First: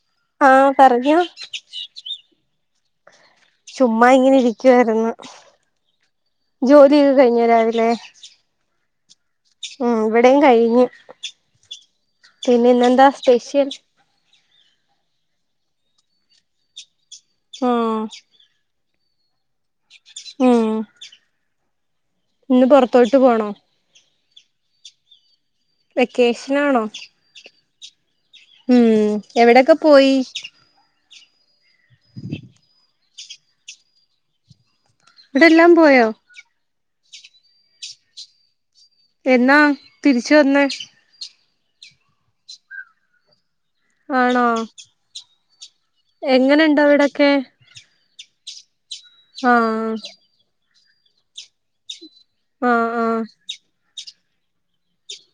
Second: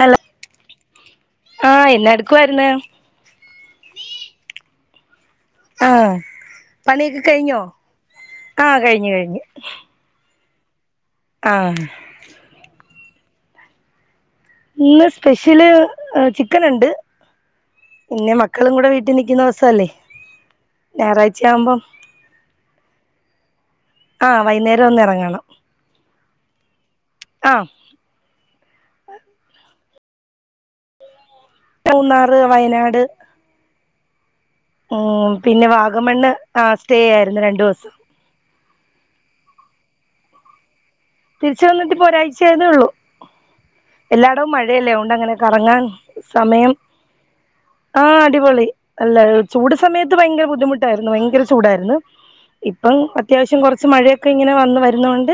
Hello ആഹ് പറഞ്ഞോ ആഹ് എല്ലാർക്കു അയന്നെ ചുമ്മാ ഇങ്ങനെ ഇരിക്കുവാരുന്നു ആഹ് ജോലിയൊക്കെ കഴിഞ്ഞോ രാവിലെ ആഹ് കഴിഞ്ഞു കഴിഞ്ഞു ഉം ഇവടെയും കയ്ഞ്ഞു ആഹ് പിന്നെ ന്നെന്താ സ്പെഷ്യൽ ഇന്ന് സ്പെഷ്യല് ചിക്കന്ണ്ട് ഉം പിന്നെ മ ക്കളുംകൂടെ വീട്ടിൽ നിക്കുന്ന ദിവസല്ലേ ഉം ഞായറാഴ്ചയാവുമ്പം ഇന്ന് പൊറത്തോട്ട് പോണോ ആഹ് വൈന്നേരം ഒന്നിറങ്ങണം വെക്കേഷനാണോ ആഹ് ഉം എവിടെക്കെ പോയി മൂന്നാറ് വയനാട് ഉം പിന്നെ ഇവിടെല്ലാം പോയോ വാഗമണ്ണ് ആ സ്റ്റേ ആയിരുന്നു രണ്ടു ദിവസം എന്നാ തിരിച്ച് വന്നേ തിരിച്ച് വന്നിട്ട് പോ ഒരാഴ്ചായതേ ഒള്ളൂ ആണോ എല്ലാടും മഴല്ലേ അഹോണ്ട് അങ്ങനെ കറങ്ങാൻ സമയം എങ്ങനെണ്ട് അവിടൊക്കെ ആഹ് അടിപൊളി അല്ല ചൂട് ആഹ് സമയത്ത് വയങ്കര ബുദ്ധിമുട്ടായിരുന്നു വയങ്കര ചൂടായിരുന്നു ആഹ് ഇപ്പം ആഹ് അത്യാവശ്യം കൊർച്ച് മഴയൊക്കെ ങ്ങനെ വന്ന് വരുന്നോണ്ട്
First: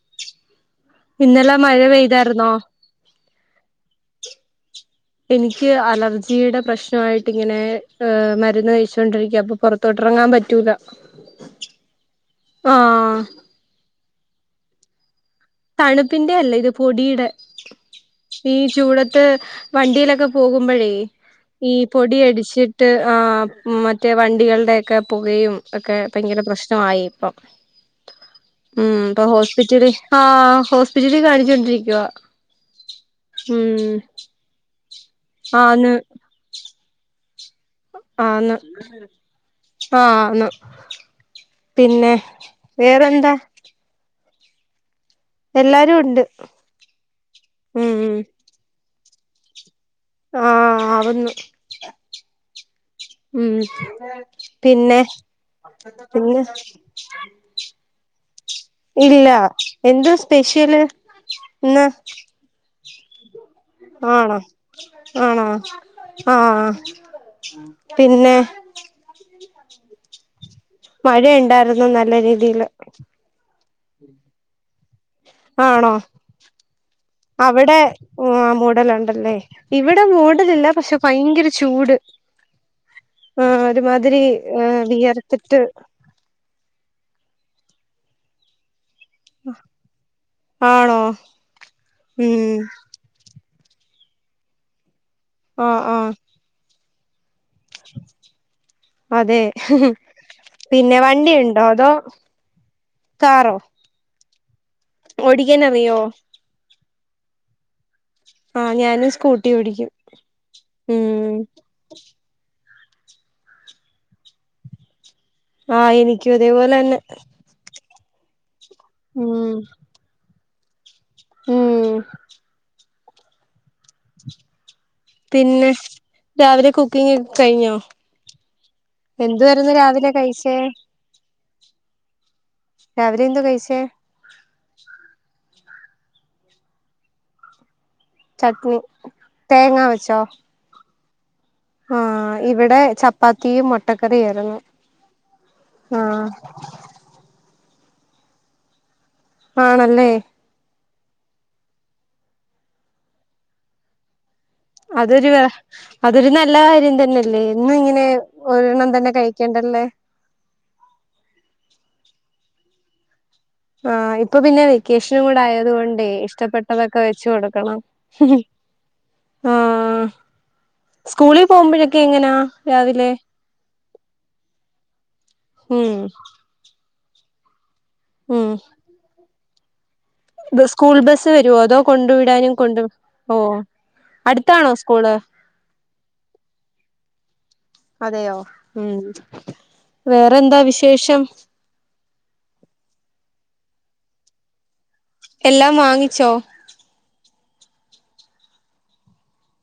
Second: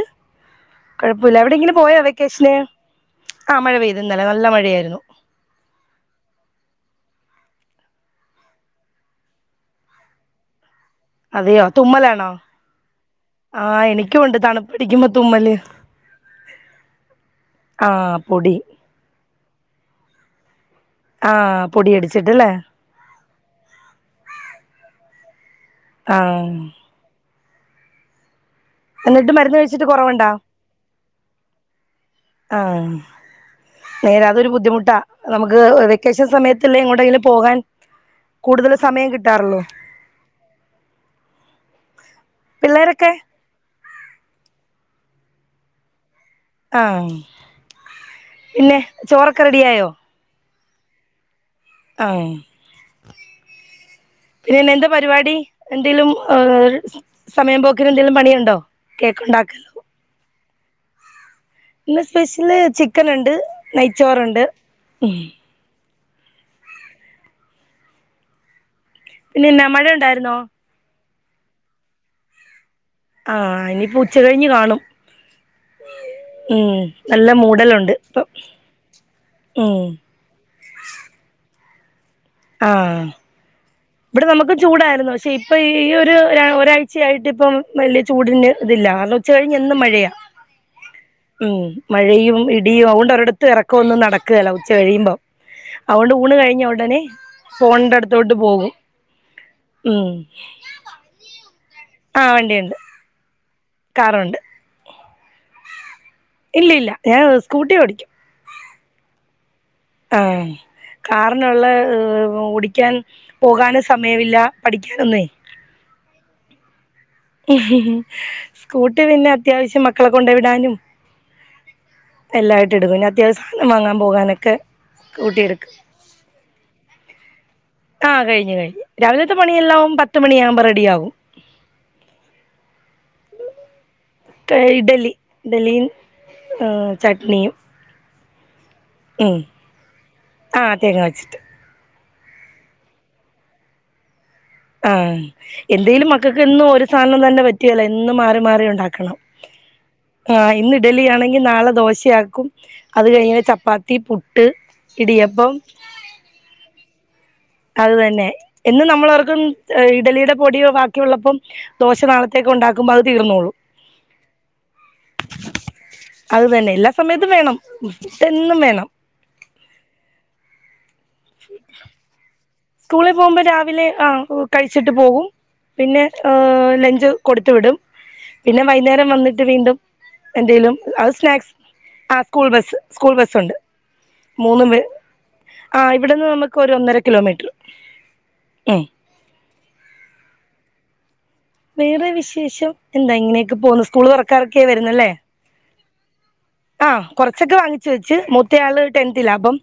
കുഴപ്പല്ല ഇന്നലെ എവിടെങ്കിലും മഴ പോയോ പെയ്തായിരുന്നോ വെക്കേഷന് ആ മഴ പെയ്ത് ന്നലെ നല്ല മഴയായിരുന്നു ഇനിക്ക് അലർജിയുടെ പ്രശ്നായിട്ട് ങ്ങനെ മരുന്ന് കഴിച്ചോണ്ടിരിക്ക അപ്പൊ പൊറ ത്തോട്ടറങ്ങാൻ പറ്റൂല അതെയോ തുമ്മലാണോ ആഹ് ആഹ് എനിക്കുണ്ട് തണുത്തിരിക്കുമ്പോ തുമ്മല് തണുപ്പിന്റെ അല്ലേ ഇത് പൊടിയുടെ ആഹ് പൊടി ഈ ചൂട് ത്ത് വണ്ടിയിലൊക്കെ പോകുമ്പഴേ ആഹ് ഈ പൊടിയടിച്ചിട്ടല്ലേ പൊടിയടിച്ചി ട്ട് ആ മറ്റേ വണ്ടികളുടെയെക്കെ പുകയും ഒക്കെ ഭയങ്കര ആഹ് പ്രശ്നായി ഇപ്പം ഉം ഇപ്പൊ എന്നിട്ട് മരുന്ന് കയ്ച്ചിട്ട് ഹോസ്പിറ്റല് കുറവ് ആ ണ്ട ഹോസ്പിറ്റലിൽ കാണിച്ചോണ്ടിരിക്കുവ ആ ഉം നേരാതൊരു ബുദ്ധിമുട്ടാ നമുക്ക് ആന്ന് വെക്കേഷൻ സമയത്തല്ലേ എങ്ങോട്ടെങ്കിലും പോകാൻ ആന്ന് കൂടുതൽ സമയം കിട്ടാറൊള്ളൂ ആന്ന് പിന്നെ വേറെന്താ എല്ലാരും ണ്ട് ആഹ് പിന്നെ ചോറൊക്കെ റെഡി ആയോ ആഹ് ആവുന്ന് ആഹ് പിന്നെ എന്താ പരിപാടി എന്തെലും പിന്നെ ഉം സമയം പോ ക്ക്ന് എന്തേലും പണിയുണ്ടോ കേക്ക് ഇല്ല ഉണ്ടാക്കലോ എന്തോ സ്പെഷ്യല് ഇന്ന് സ്പെഷ്യല് ചിക്കൻ ഉണ്ട് ആണോ നെയ്ച്ചോറുണ്ട് ഉം ആണോ ആഹ് പിന്നെ പിന്നെ ന്നാ മഴണ്ടായിരുന്നോ മഴയുണ്ടായിരുന്നു നല്ല രീതിയില് ആഹ് ഇനിപ്പോ ഉച്ച കഴിഞ്ഞ് കാണും ആണോ ഉം നല്ല അവിടെ മൂടലുണ്ട് ഇപ്പം മൂടലുണ്ടല്ലേ ഉം ഇവിടെ മൂടലില്ല പക്ഷെ ഭയങ്കര ചൂട് ആഹ് ആഹ് ഒരുമാതിരി ഇവ്ടെ നമുക്ക് ഏഹ് ചൂടായിരുന്നു പക്ഷെ ഇപ്പൊ വിയർത്തിട്ട് ഈ ഒരു ഒ ഒരാഴ് ച്ചയായിട്ട് ഇപ്പം വലിയ ചൂടിന് ഇതില്ല കാരണം ഉച്ച കഴിഞ്ഞ് എന്നും മഴയാ ആണോ ഉം മഴയും ഉം ഇടിയും അതുകൊണ്ട് ഒരിട ത്ത് ഇറക്കൊന്നും നടക്കേല്ല ഉച്ച കഴിയുമ്പോ ആഹ് അതുകൊണ്ട് ആഹ് ഊണ് കഴിഞ്ഞ ഉടനെ ഫോൺന്റെ അടുത്തോട്ട് പോകും അതെ ഉം പിന്നെ വണ്ടിയുണ്ടോ അതോ ആഹ് വണ്ടിയുണ്ട് കാറോ കാറുണ്ട് ഓടിക്കാനറിയോ ഇല്ലില്ല ഞാൻ സ്കൂട്ടി ഓടിക്കും ആഹ് ഞാനും സ്കൂട്ടി ഓടിക്കും ആ ഉം കാറിനുള്ള ഓടി ക്കാൻ പോകാനും സമയമില്ല പഠിക്കാനൊന്നേ ആഹ് എനിക്കും അതേപോലെന്നെ സ്കൂട്ടി പിന്നെ ഉം അത്യാവശ്യം മക്കളെകൊണ്ടേ വിടാനും ഉം ല്ലായിട്ട് എടുക്കും ഇനി അത്യാവശ്യം സാനം വാങ്ങൻ പോകാനൊക്കെ സ്കൂട്ടി എടുക്കും പിന്നെ രാവിലെ കുക്കിങ് ഒക്കെ കഴിഞ്ഞോ ആ കഴിഞ്ഞു കഴിഞ്ഞു രാവിലത്തെ എന്തുവാരുന്നു പണിയെല്ലാം രാവിലെ പത്ത് കഴിച്ചേ മണിയാവുമ്പം റെഡിയാവും രാവിലെ എന്താ കഴിച്ചേ ഇഡ്ഡലി ഇഡ്ഡലിം ചട്നിയും ചട്നി തേങ്ങാ വെച്ചോ ആഹ് തേങ്ങവെച്ചിട്ട് ആഹ് ഇവിടെ ചപ്പാത്തിയും മുട്ടക്കറി ആയിരുന്നു ആഹ് എന്തേലും മക്കകെന്നും ഒരു സാധനം തന്നെ പറ്റിയേല്ല എന്നും മാറി മാറി ഉണ്ടാക്കണം ആണല്ലേ ആഹ് ഇന്ന് ഇഡലി ആണെങ്കി നാളെ ദോശയാക്കും അത് കഴിഞ്ഞ് ചപ്പാത്തി പുട്ട് അതൊരു വ ഇടിയപ്പം അതൊരു നല്ല കാര്യം തന്നെ എന്നും അത് ഇങ്ങനെ തന്നെ എന്നും ഒരെണ്ണം നമ്മളോർക്കും കഴിക്കേണ്ടല്ലേ ഇഡലിയുടെ പൊടിയോ ബാക്കിയൊള്ളപ്പം ദോശ നാളത്തേക്ക് ഉണ്ടാക്കുമ്പോ അത് തീർന്നോളും ആഹ് ഇപ്പൊ പിന്നെ വെക്കേഷനും കൂടെ ആയത് കൊണ്ടേ അത് തന്നെ എല്ലാ ഇഷ്ടപ്പെട്ടതൊക്കെ വെച്ച് സമയത്തും വേണം കൊടുക്കണം എന്നും വേണം ആഹ് സ്കൂളിൽ പോവുമ്പഴൊക്കെ എങ്ങനാ രാവിലെ സ്കൂളിൽ പോകുമ്പോ രാവിലെ ആ കഴിച്ചിട്ട് പോകും ഉം പിന്നെ ഏ ലഞ്ച് കൊടുത്തു വിടും ഉം പിന്നെ വൈന്നേരം വന്നിട്ട് വീണ്ടും എന്തേലും സ്കൂൾ അത് ബസ്സ് സ്നാക്സ് വരുവോ അതോ കൊണ്ടു ആ സ്കൂൾ വിടാനും ബസ്സ് കൊണ്ട് സ്കൂൾ ഓ ബസ്സുണ്ട് മൂന്ന് അടുത്താണോ പേ സ്കൂള് ആ ഇവിടുന്ന് നമുക്ക് ഒരു ഒന്നര കിലോമീറ്റർ അതെയോ ഉം വേറെന്താ വിശേഷം വേറെ വിശേഷം എന്താ ഇങ്ങനെയൊക്കെ പോന്നു സ്കൂള് തൊറക്കാനെക്കേയ് വെരുന്നല്ലേ എല്ലാം വാങ്ങിച്ചോ ആഹ് കൊറച്ചൊക്കെ വാങ്ങിച്ച് വെച്ച് മൂത്തയാള് ടെൻതിലാ അപ്പം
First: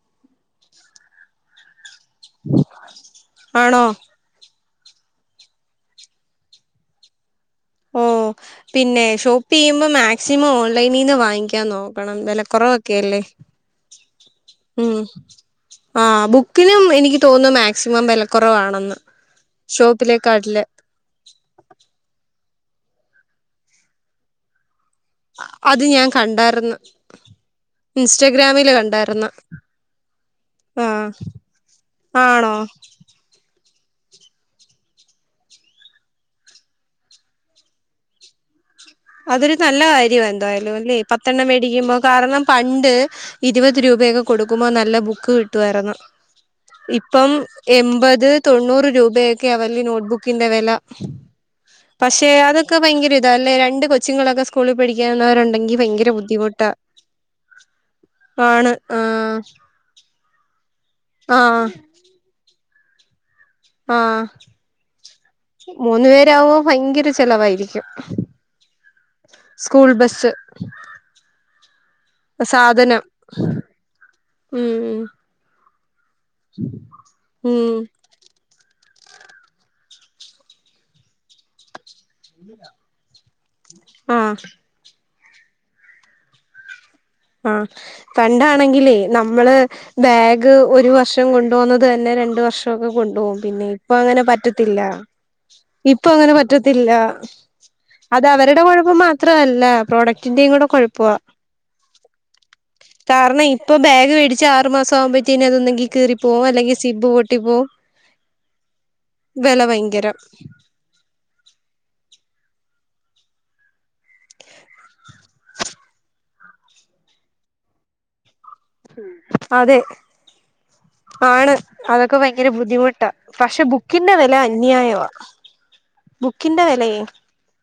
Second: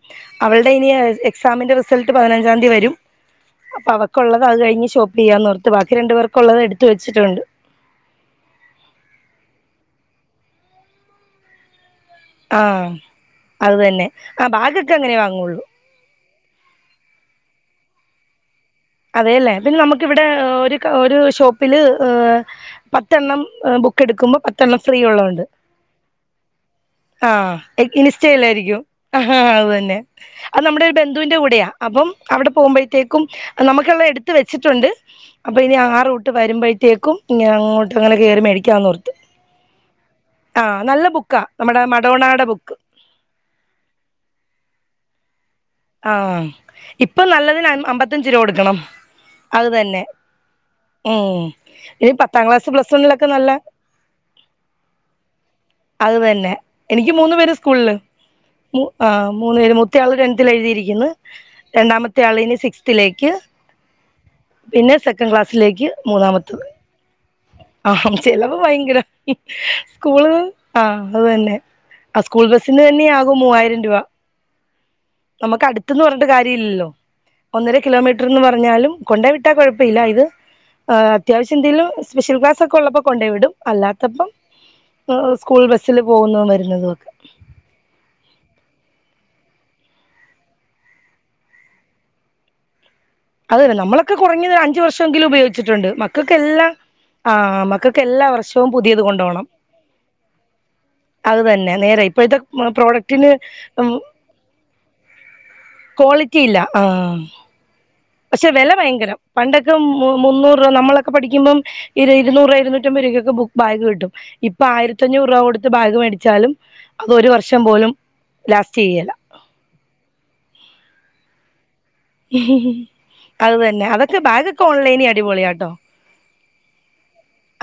അവൾടെ ഇനി എക് സാമിന്റെ റിസൾട്ട് പതിനഞ്ചാന്തി വരും ആണോ അപ്പ അവ ക്കൊള്ളത് അത് കഴിഞ് ഷോപ്പ് ചെയ്യാന്നോർത്തു ബാക്കി രണ്ട് പേർക്കൊള്ളത് എടുത്ത് വെച്ചിട്ടുണ്ട്. ഓ പിന്നെ ഷോപ്പ് ചെയ്യുമ്പോ മാക്സിമം ഓൺലൈനിന്ന് വാങ്ങിക്കാൻ നോ പണം ആ വെലക്കൊറവൊക്കെയല്ലേ അത് തന്നെ ആ ഉം ബാഗൊക്കെ അങ്ങനെ വാങ്ങുള്ളൂ ആഹ് ബുക്കിനും എനിക്ക് തോന്ന്ന്നു മാക്സിമം വെലക്കൊറവാണെന്ന് അതെയല്ലേ പിന്നെ നമുക്ക് ഇവിടെ ഒര് ഒരു ഷോപ്പില് ഇഹ് പത്തെണ്ണം ഇഹ് ബു ക്കെടുക്കുമ്പം പത്തെണ്ണം ഫ്രീ ഉള്ളഹ് ഇണ്ട് അത് ഞാൻ കണ്ടായിരുന്നു ആഹ് അഹ് ഇൻസ്റ്റഗ്രാമില് ഇനിസ്റ്റേല്ലായിരിക്കും കണ്ടായിരുന്നു അഹ് ആഹ് അത് തന്നെ അത് നമ്മുടെ ഒരു ആഹ് ബന്ധുവിൻന്റെ കൂടെയാ അപ്പം അവിടെ ആണോ പോകുമ്പോഴത്തേക്കും നമ്ക്ക്ള്ളഹ് എടുത്ത് വെച്ചിട്ടുണ്ട് അപ്പ ഇനി ആ റൂട്ട് വരുമ്പോഴത്തേക്കും ഇങ്ങനെ അങ്ങോട്ട്ങ്ങനെ കേറി മേടിക്കാന്ന് പർഞ്ഞു അതൊരു നല്ല കാര്യവാ എന്തായാലും അല്ലെ ബുക്കാ പത്തെണ്ണം നമ്മുടെ മേടിക്കുമ്പോ കാരണം മഡോണാടെ ബുക്ക് പണ്ട് ഇരുവത് രൂപയൊക്കെ കൊടുക്കുമ്പൊ നല്ല ബുക്ക് കി ട്ടുവാരെന്നു ആ ഇപ്പൊ ഇപ്പം നല്ലതിന് അം എൺപത് അമ്പത്തഞ്ച് രൂപ കൊടുക്കണം തൊണ്ണൂറ് രൂപയൊക്കെയാ അത് വല്യ തന്നെ നോട്ട്ബുക്കിന്റെ വെല ഉം ഇനി പക്ഷെ പത്താം ക്ലാസ് അതൊക്കെ പ്ലസ് ഭയങ്കര വണ്ണിലൊക്കെ ഇതാ നല്ല അല്ലേ രണ്ട് കൊച്ചുങ്ങളൊക്കെ സ്കൂളിൽ പഠിക്കുന്നവരൊണ്ടെങ്കി ഭയങ്കര അത് തന്നെ ബുദ്ധിമുട്ടാ എനിക്ക് മൂന്ന് പേര് സ്കൂൾള് മൂ ആഹ് മൂന്ന് പേര് മു ത്തയാള് ടെൻത്തിൽ എഴ്തിയിരിക്കുന്നു ആഹ് രണ്ടാമത്തെ ആള് ഇനി സിക്സ്ത്തിലേയ്ക്ക് ആഹ് പിന്നെ സെക്കന്റ് ക്ലാസ്സിലേക്ക് മൂന്നു പേരാവുമ്പോ മൂന്നാമത്തത് ഭയങ്കര ചെലവായിരിക്കും ആഹ് ചിലവ് ഭയങ്കര സ്കൂൾ ബസ്സ് സ്കൂള് ആഹ് അത് തന്നെ ആഹ് സ്കൂൾ ബസ്സിന് തന്നെയാകും മൂവായിരം രൂപ ഉം ഉം നമുക്ക് അട്ത്ത്ന്ന് പർഞ്ഞിട്ട് കാര്യ ഇല്ലല്ലോ ഒന്നര ഉം കിലോമീ റ്റർന്ന് പറഞ്ഞാലും കൊണ്ടേയ് വിട്ടാ കൊഴപ്പഇല്ല ഇത് എഹ് അത്യാവശ്യ എന്തേയ്ലും സ്പെഷ്യൽ ക്ലാസ് ഒക്കെ ഒള്ളപ്പോ കൊണ്ടെയ് വിടും അല്ലാത്തപ്പം ആഹ് എ എഹ് സ്കൂൾ ബസ്സ്‌ല് പോകുന്നതും വെര്ന്നതു ഒക്കെ ആഹ് പണ്ടാണെങ്കിലേ നമ്മള് ബാഗ് ഒരു വർഷം കൊണ്ടു പോക്ന്നത് തന്നെ രണ്ട് വർഷംഒക്കെ കൊണ്ടുപോകും അത് പിന്നെ തന്നെ ഇപ്പ നമ്മളൊക്കെ അങ്ങനെ കുറഞ്ഞത് ഒരു അഞ്ച് പറ്റത്തില്ല വർഷമെങ്കിലും ഉപയോഗിച്ചിട്ടുണ്ട് ഇപ്പൊ അങ്ങനെ മക്കൾക്കെല്ലാം പറ്റത്തില്ല ആഹ് മക്കൾക്ക് അത് എല്ലാ അവരുടെ വർഷവും കൊഴപ്പം പുതിയത് മാത്ര കൊണ്ടോണം അല്ല പ്രോഡക്ടിന്റെയും കൂടെ കൊഴപ്പവാ അത് തന്നെ നേരെ ഇപ്പോഴത്തെ പ്രോഡക്റ്റിന് കാരണം ഇപ്പൊ ബാഗ് മേടിച്ച് ആറ് മാസം ആവുമ്പഴത്തേന് അതൊന്നെങ്കി ക്വാളിറ്റി കീറിപ്പോകും ഇല്ല അല്ലെങ്കിൽ സിബ്ബ് ആഹ് പൊട്ടിപോവും പക്ഷെ വെല ഭയങ്കരം പണ്ടൊക്കെ മു ഭയങ്കരം മുന്നൂറ് രൂപ നമ്മളൊ ക്കെ പഠിക്ക്മ്പം ഇര് ഇരുന്നൂറ് ഇരുന്നൂറ്റഅമ്പത് രൂപക്ക് ഒക്കെ ബു ബാഗ് കിട്ടും ഇപ്പൊ ആയിരത്തഞ്ഞൂറ് രൂപ കൊടുത്ത് ബാഗ് മേടിച്ചാലും അത് ഒരു വർഷം പോലും ലാസ്റ്റ് ചെയ്യല അതെ ആണ് അതൊക്കെ ഭയങ്കര ബുദ്ധിമുട്ടാ അത് പക്ഷെ തന്നെ ബുക്കിന്റെ അതൊക്കെ വെല ബാഗൊക്കെ ഓൺലൈനി അന്യായവാ അടിപൊളിയാട്ടോ ബുക്കിന്റെ വെലെയേ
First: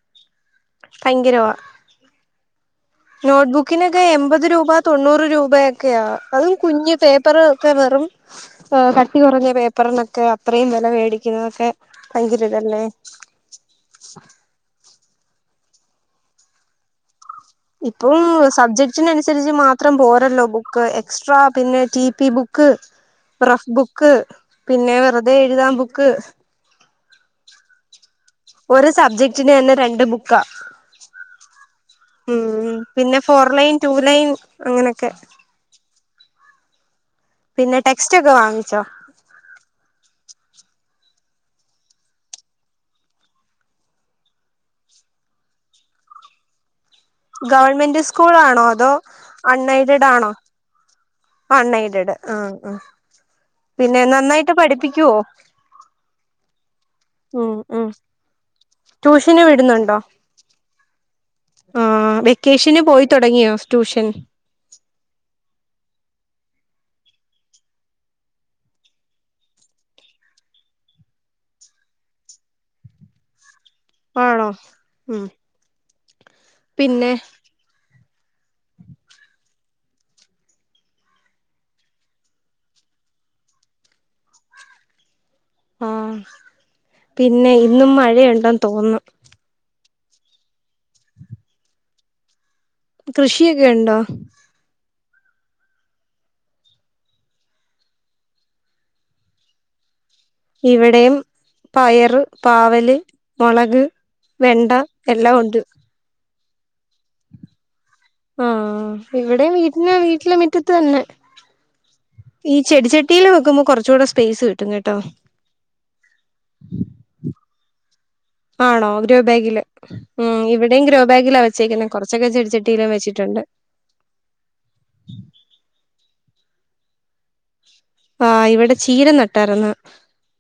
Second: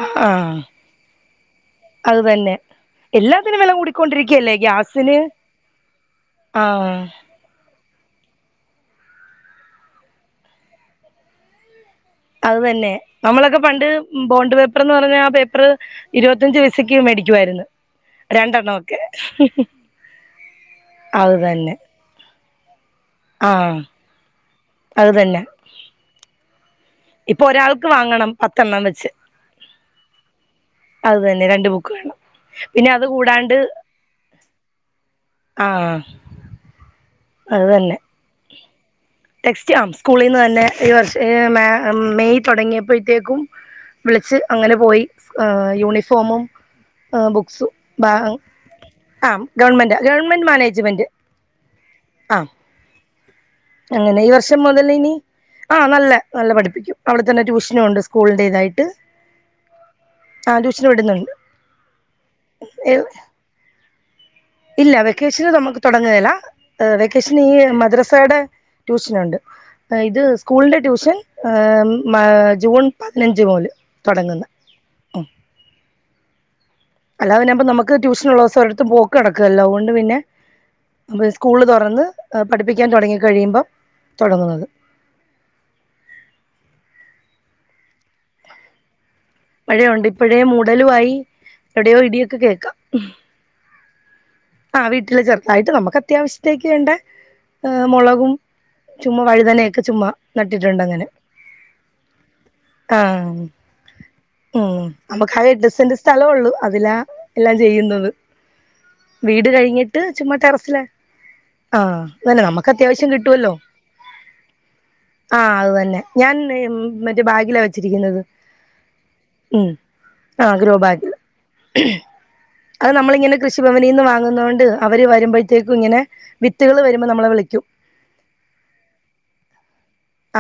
ആഹ് ഭയങ്കാരവാ അത് തന്നെ എല്ലാത്തിനും വില നോട്ട്ബുക്കിനൊക്കെ എൺപത് കൂടിക്കൊണ്ടിരിക്കയല്ലേ രൂപ ഗ്യാസിന് തൊണ്ണൂറ് രൂപയൊക്കെയാ അതും കുഞ്ഞ് ആഹ് പേ പേപ്പറ് ഒക്കെ വെറും കട്ടി കുറഞ്ഞ പേപ്പറിനൊക്കെ അത്രയും വില മേടിക്കുന്നതൊക്കെ ഭയങ്കര അത് ഇതല്ലേ തന്നെ നമ്മളൊക്കെ പണ്ട് ബോണ്ട് പേപ്പർ എന്ന് പറഞ്ഞാൽ ആഹ് പേപ്പറ് ഇരുപത്തഞ്ച് പയ്സക്ക് മേടിക്കുവായിരുന്നു ഇപ്പം രണ്ടെണ്ണമൊക്കെ സബ്ജക്റ്റിനനുസരിച്ച് മാത്രം പോരല്ലോ ബുക്ക് അത് എക്സ്ട്രാ തന്നെ പിന്നെ T P book book rough ആഹ് ബുക്ക് പിന്നെ അത് വെറുതെ തന്നെ എഴുതാൻ ബുക്ക് ഇപ്പൊ ഒരാൾക്ക് വാങ്ങണം പത്തെണ്ണം ഒരു വെച്ച് സബ്ജക്ടിന് തന്നെ രണ്ട് ബുക്കാ അത് തന്നെ രണ്ട് ബുക്ക് വേണം ഉം അത് പിന്നെ ഫോർ കൂടാണ്ട് ലൈൻ ടു ലൈൻ അങ്ങനെയൊക്കെ ആഹ് പിന്നെ ടെക്സ്റ്റ് ഒക്കെ വാങ്ങിച്ചോ? െക്സ്റ്റ് ആ സ്കൂളിൽ നിന്ന് തന്നെ ഈ വർഷം മെയ് തുടങ്ങിയപ്പോഴത്തേക്കും. വിളിച്ച് അങ്ങനെ പോയി യൂണിഫോമും ആഹ് ബുക്സ ഗവൺമെന്റ് സ്കൂൾ ആണോ അതോ ആ ഗവൺമെന്റ് ഗവൺമെന്റ് മാനേജ്മെന്റ് അന്നൈഡഡ് ആഹ് അങ്ങനെ ഈ നന്നായിട്ട് വർഷം മുതൽ ഇനി പഠിപ്പിക്കുവോ ആ നല്ല നല്ല പഠിപ്പിക്കും അവിടെ തന്നെ ഉം ട്യൂഷനും ഉം ഉണ്ട് സ്കൂളിന്റേതായിട്ട് ട്യൂഷന് വിടുന്നുണ്ടോ ആ ട്യൂഷന് വിടുന്നുണ്ട് ആഹ് വെക്കേഷന് പോയി തുടങ്ങിയോ ട്യൂഷൻ ഇല്ല വെക്കേഷന് നമുക്ക് തുടങ്ങേല വെക്കേഷൻ ഈ മദ്രസയുടെ ട്യൂഷനുണ്ട് ഇത് സ്കൂളിന്റെ ട്യൂഷൻ ജൂൺ പതിനഞ്ച് മൂല് തുടങ്ങുന്ന് ആണോ ഉം പിന്നെ അപ്പ നമക്ക് ട്യൂഷൻ ഉളസം ഒരിടത് പോക്ക് നടക്കുവല്ല അതൊണ്ട് പിന്നെ. അ സ്കൂള്‌ തുറന്ന് പഠിപ്പിക്കാൻ തുടങ്ങി കഴിയുമ്പം തുടങ്ങുന്നത് ആഹ് പിന്നെ ഇന്നും മഴയുണ്ടെന്ന് തോന്നുന്നു മഴയുണ്ട് ഇപ്പോഴേ മൂടലുവായി എവിടെയോ ഇടിയൊക്കെ കേൾക്കാം കൃഷിയൊക്കെ ഉണ്ടോ ആഹ് വീട്ടില് ചെറുതായിട്ട് നമുക്ക് അത്യാവശ്യത്തേക്ക് വേണ്ട മുളകും ചുമ്മാ വഴുതനെയൊക്കെ ചുമ്മാ നട്ടിട്ടുണ്ട് അങ്ങനെ ഇവിടെയും പയറ് പാവല് ആഹ് മുളക് വെണ്ട ഉം നമുക്ക് എല്ലാം ആകെ ഉണ്ട് എട്ട് സെൻറ് സ്ഥലംള്ളു അതിലാ എല്ലാം ചെയ്യുന്നത് ആഹ് ഇവിടെ വീട് വീട്ടിന് കഴിഞ്ഞിട്ട് ചുമ്മാ വീട്ടിലെ മുറ്റത്ത് ടറസില് തന്നെ ആഹ് അങ്ങന്നെ ഈ നമ്മുക്ക് അത്യാവശ്യം ചെടിച്ചട്ടിയിൽ കിട്ടുവല്ലോ വെക്കുമ്പോ കുറച്ചുകൂടെ സ്പേസ് കിട്ടും കേട്ടോ ആഹ് അത് തന്നെ ഞാൻഇന്ന് മറ്റേ ബാഗില വെച്ചിരിക്കുന്നത് ആണോ ഗ്രോ ബാഗില് ഉം ഉം ആഹ് ഇവിടെയും ഗ്രോ ബാഗില് ബാഗിലാ വെച്ചേക്കുന്നത് കൊറച്ചൊക്കെ ചെടി അത് നമ്മളിങ്ങനെ കൃഷിഭവനിൽ നിന്ന് വാങ്ങുന്ന കൊണ്ട് അവര് വരുമ്പോഴത്തേക്കും ഇങ്ങനെ വിത്തുകൾ വരുമ്പോൾ നമ്മളെ വിളിക്കും. ആഹ് ഇവിടെ ചീര നട്ടറന്ന്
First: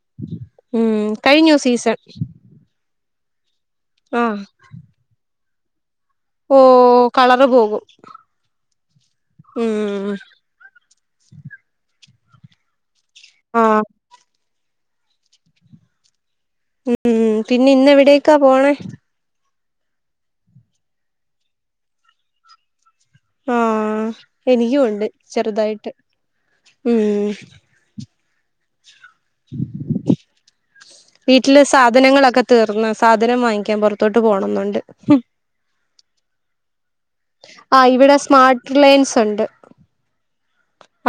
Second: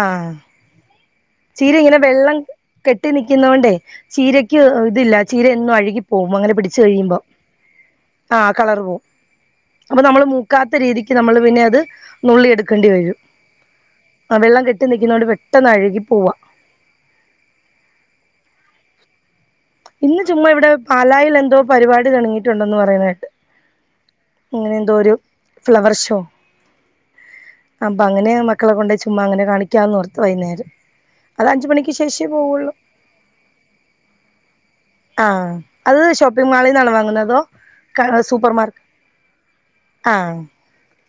ആണോ ചീര ഇങ്ങനെ സീസൺ വെള്ളം കെട്ടി നിൽക്കുന്ന കൊണ്ടേ ആഹ് ചീരയ്ക്ക് ഇതില്ല ചീര എന്നും അഴുകി പോമ്പ അങ്ങനെ ഓ പിടിച്ച് കഴിയുമ്പോൾ കളറ് പോകും ആ കളർ പോകും അപ്പോൾ ഉം നമ്മൾ ക്കാത്ത രീതിക്ക് നമ്മൾ പിന്നെ അത് നുള്ളി എടുക്കേണ്ടി വരും ആഹ് ആഹ് വെള്ളം കെട്ടി നിൽക്കുന്ന കൊണ്ട് പെട്ടെന്ന് അഴുകി പോവാ ഉം പിന്നെ ഇന്നവിടേക്കാ പോണേ ഇന്ന് ചുമ്മ ഇവിടെ പാലായിൽ എന്തോ പരിപാടി തുടങ്ങിട്ടുണ്ടന്ന് പറയുന്ന കേട്ട് ആ അങ്ങനെ എനിക്കും എന്തോ ഉണ്ട് ഒരു ചെറുതായിട്ട് ഫ്ലവർ ഷോ ഉം അപ്പൊ അങ്ങനെ മക്കളെ കൊണ്ട് ചുമ്മാ അങ്ങനെ കാണിക്കാന്ന്‌ ഓർത്തു വൈകുനേരം. വീട്ടില് സാധനങ്ങളൊക്കെ തീർന്ന് സാധനം വാങ്ങിക്കാൻ പോറത്തോട്ട് പോണംന്നുണ്ട്. ആ അത് ഷോപ്പിംഗ് മാളിൽ നിന്നാണ് വാങ്ങുന്നത്. ആ് ഇവിടെ സ്മാർട്ട് ലൈൻസ് ഉണ്ട്. ആഹ്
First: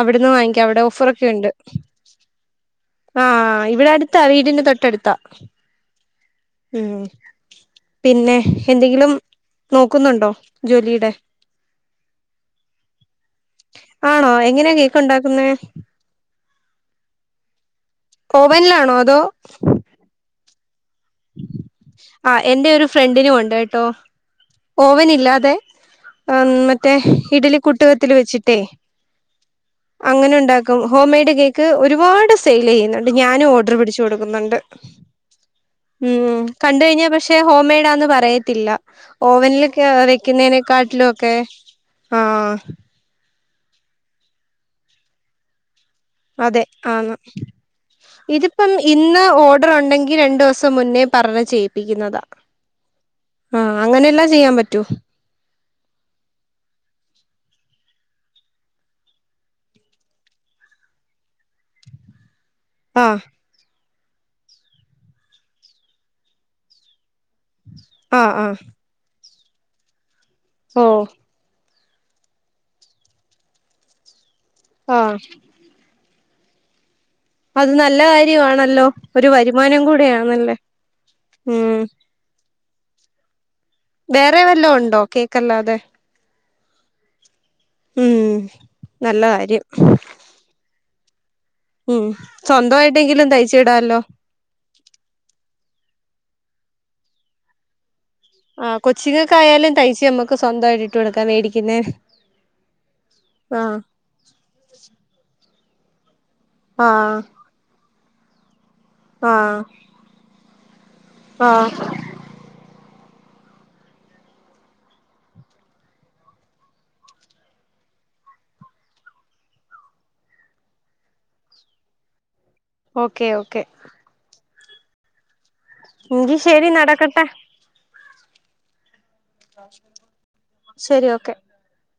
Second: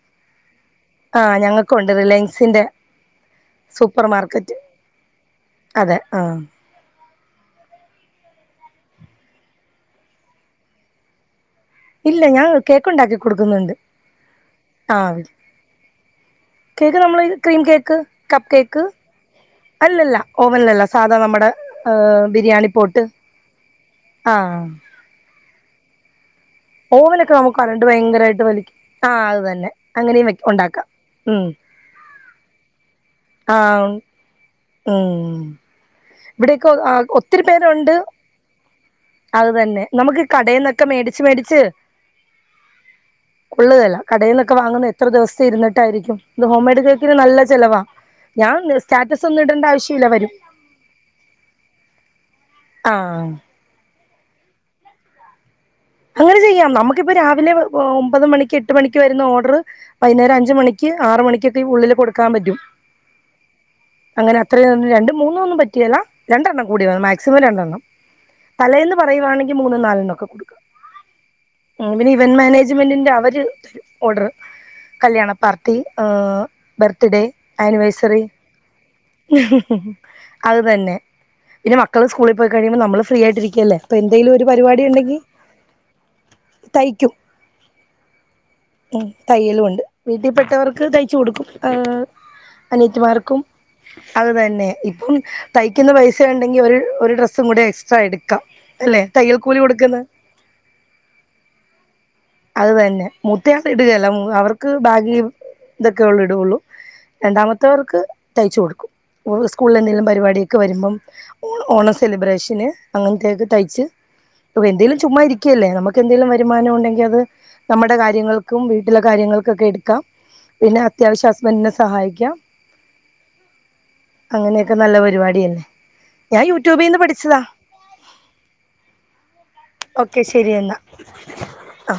അവിടുന്ന് വാങ്ങിക്ക അവിടെ ഓ ആഹ ഞങ്ങക്കുണ്ട് റിലയൻസിന്റെ ആഹ ഇവിടെ സൂപ്പർ എടുത്താ മാർക്കറ്റ് വീടിന്റെ തൊട്ട അടുത്താ. അതെ ആഹ് ഉം പിന്നെ എന്തെങ്കിലും നോക്കുന്നുണ്ടോ ജോലിയുടെ. ഇല്ല ഞാൻ കേക്ക്ണ്ടാക്കി കൊടുക്കുന്നുണ്ട്. ആണോ എങ്ങനാ കേൾക്ക് ആഹ് ഉണ്ടാക്കുന്നെ? കേക്ക് നമ്മൾ ക്രീം കേക്ക്. കപ്പ് കേക്ക് ഓവനിലാണോ അതോ അല്ലല്ല ഓവനിലല്ല സാധാ നമ്മുടെ ആ ബിരിയാണി എന്റെ ഒരു പോട്ട് ഫ്രണ്ടിനുമ ഉണ്ട് കേട്ടോ ആഹ് ഓവൻ ഇല്ലാതെ മ മ ഓവനൊക്കെ നമുക്ക് ഇഡലി കറണ്ട് കൂട്ടുകത്തിൽ ഭയങ്കരമായിട്ട് വെച്ചിട്ടേ വലിക്കും ആഹ് അത് തന്നെ അങ്ങനെയും വെ അങ്ങനെ ഉണ്ടാക്കും ഉണ്ടാക്കാം ഹോ മെയഡ് ഉം കേക്ക്. ഒരുപാട് സെൽ ചെയ്യുന്നുണ്ട്. ഞാനും ഓർഡർ ആഹ് പിടിച്ചു കൊടുക്കുന്നുണ്ട്. ഉം മം ഇവിടെയൊക്കെ കണ്ട കഴിഞ്ഞാ പക്ഷെ ഒത്തിരി ഹോം പേരുണ്ട് മെയഡാന്ന് പറയത്തില്ല അത് ഓവനൽ തന്നെ നമുക്ക് കടയിൽന്നൊക്കെ വെക്കുന്നതിനെക്കാട്ടിലും മേടിച്ച് ഒക്കെ മേടിച്ച് ആഹ് ഉള്ളതല്ല കടയിൽന്നൊക്കെ വാങ്ങുന്ന എത്ര ദിവസം ഇരിട്ടായിരിക്കും. ഇത് അതെ ഹോംമെയ്ഡ് ആന്ന് കേൾക്കിന് നല്ല ചെിലവാ. ഇതിപ്പം ഇന്ന് ഓർഡർ ഉണ്ടെങ്കി വരും രണ്ടു ദിവസം മുന്നേ പറഞ്ഞ് ചെയ്യിപ്പിക്കുന്നതാ. ആഹ് ആഹ അങ്ങനെ എല്ലാം ചെയ്യാൻ പറ്റൂ. അങ്ങനെ ചെയ്യാം നമുക്കിപ്പ രാവിലെ ഒമ്പത് മണിക്ക് എട്ട് മണിക്ക് വരുന്ന ഓർഡർ. വൈകേരം അഞ്ച മണിക്ക് ആറ മണിിക്കൊക്കെ ഉള്ളില് കൊടുക്കാൻ പറ്റും ആഹ് അങ്ങനെ അത്രയും രണ്ട് മൂന്ന് ഒന്നും പറ്റിയല്ല രണ്ടെണ്ണം കൂടി വ മാക്സിമം രണ്ടെണ്ണം. ആഹ് ആഹ് തലയന്ന് പറയുവാണെങ്കിൽ മൂന്നും നാലിനൊക്കെ കൊടുക്കുക. ഓ ഉ പിന്നെ ഇവന്റ് മാനേജ്മെന്റിന്റെ അവര് ഓർഡർ ആഹ് കല്യാണ പാർക്ക് ആ ബർത്ത്ഡേ അത് നല്ല ആനിവേഴ്സറി കാര്യമാണല്ലോ ഒരു വരുമാനം കൂടെയാണല്ലേ അത് തന്നെ ഉം പിന്നെ മക്കൾ സ് സ്കുളിൽ പോയിഴിയുമ്പോൾമ്മൾ ഫീ ആയിട്ടരിക്കുകല്ലേപ്പോൾ എന്തങ്കിലും പരിപാടി ഉണ്ടങ്കിൽ. ക്കല്ലാതെ തയ്ക്കും ഉം ഉ നല്ല കാര്യം തയ്യലുംണ്ട് വീട്ടിൽ പെട്ടവർക്ക് തയ്ച്ചു കൊടുക്കും. ഉം സ്വന്തമായിട്ടെങ്കിലും അനിയതിമാർക്കും തയ്ച്ചിടാല്ലോ അത് തന്നെ ഇപ്പം തയ്ക്കുന്ന പൈസയ ഉണ്ടെങ്കിൽ ഒരു ഒരു ഡ്രസ്സും കൂടെ എക്സ്ട്രാ എടുക്കും. ആ കൊച്ചിങ്ങക്കായയാലും തയ്ച്ച നമ്മക്ക് സ്വന്തമായിട്ട് ഇട്ട് കൊടുക്കാൻ മേടിക്കുന്നൊ. അത് തന്നെ മുത്തയാ ഇടുകയല്ല. അവർക്ക് ഭാഗി ഇതൊക്കെ ഉള്ള ഇടുള്ളൂ. ആഹ്. രണ്ടാമത്തവർക്ക് തയ്ച്ചു കൊടുക്കും. ആഹ് സ്കൂളിൽ എന്തെങ്കിലും പരിപാടിയൊക്കെ വരുമ്പോം. ആഹ് ഓണ സെലിബ്രേഷന് അങ്ങനത്തൊക്കെ തയ്ച്ച് എന്തെിലും. ചുമ് ഇരിക്കല്ലേ നമുക്ക് എന്തെലും വരുമാനം ഉണ്ടെങ്കിൽ അത്. നമ്മുടെ കാര്യങ്ങൾക്കും വീട്ടിലെ കാര്യങ്ങൾക്കൊക്കെ എടുക്കാം പിന്നെ അത്യാവശ്യാം ഹസ്ബൻ്റിനെ സഹായിക്കാം ഓക്കെ ഓക്കെ അങ്ങനെയൊക്കെ നല്ല പരിപാടിയല്ലേ എങ്കി ഞാൻ ശരി യൂട്യൂബീന്ന് നടക്കട്ടെ പഠിച്ചതാ ഇപ്രാശം ഓക്കെ ശരി എന്നാ ശരി ഓക്കെ ആ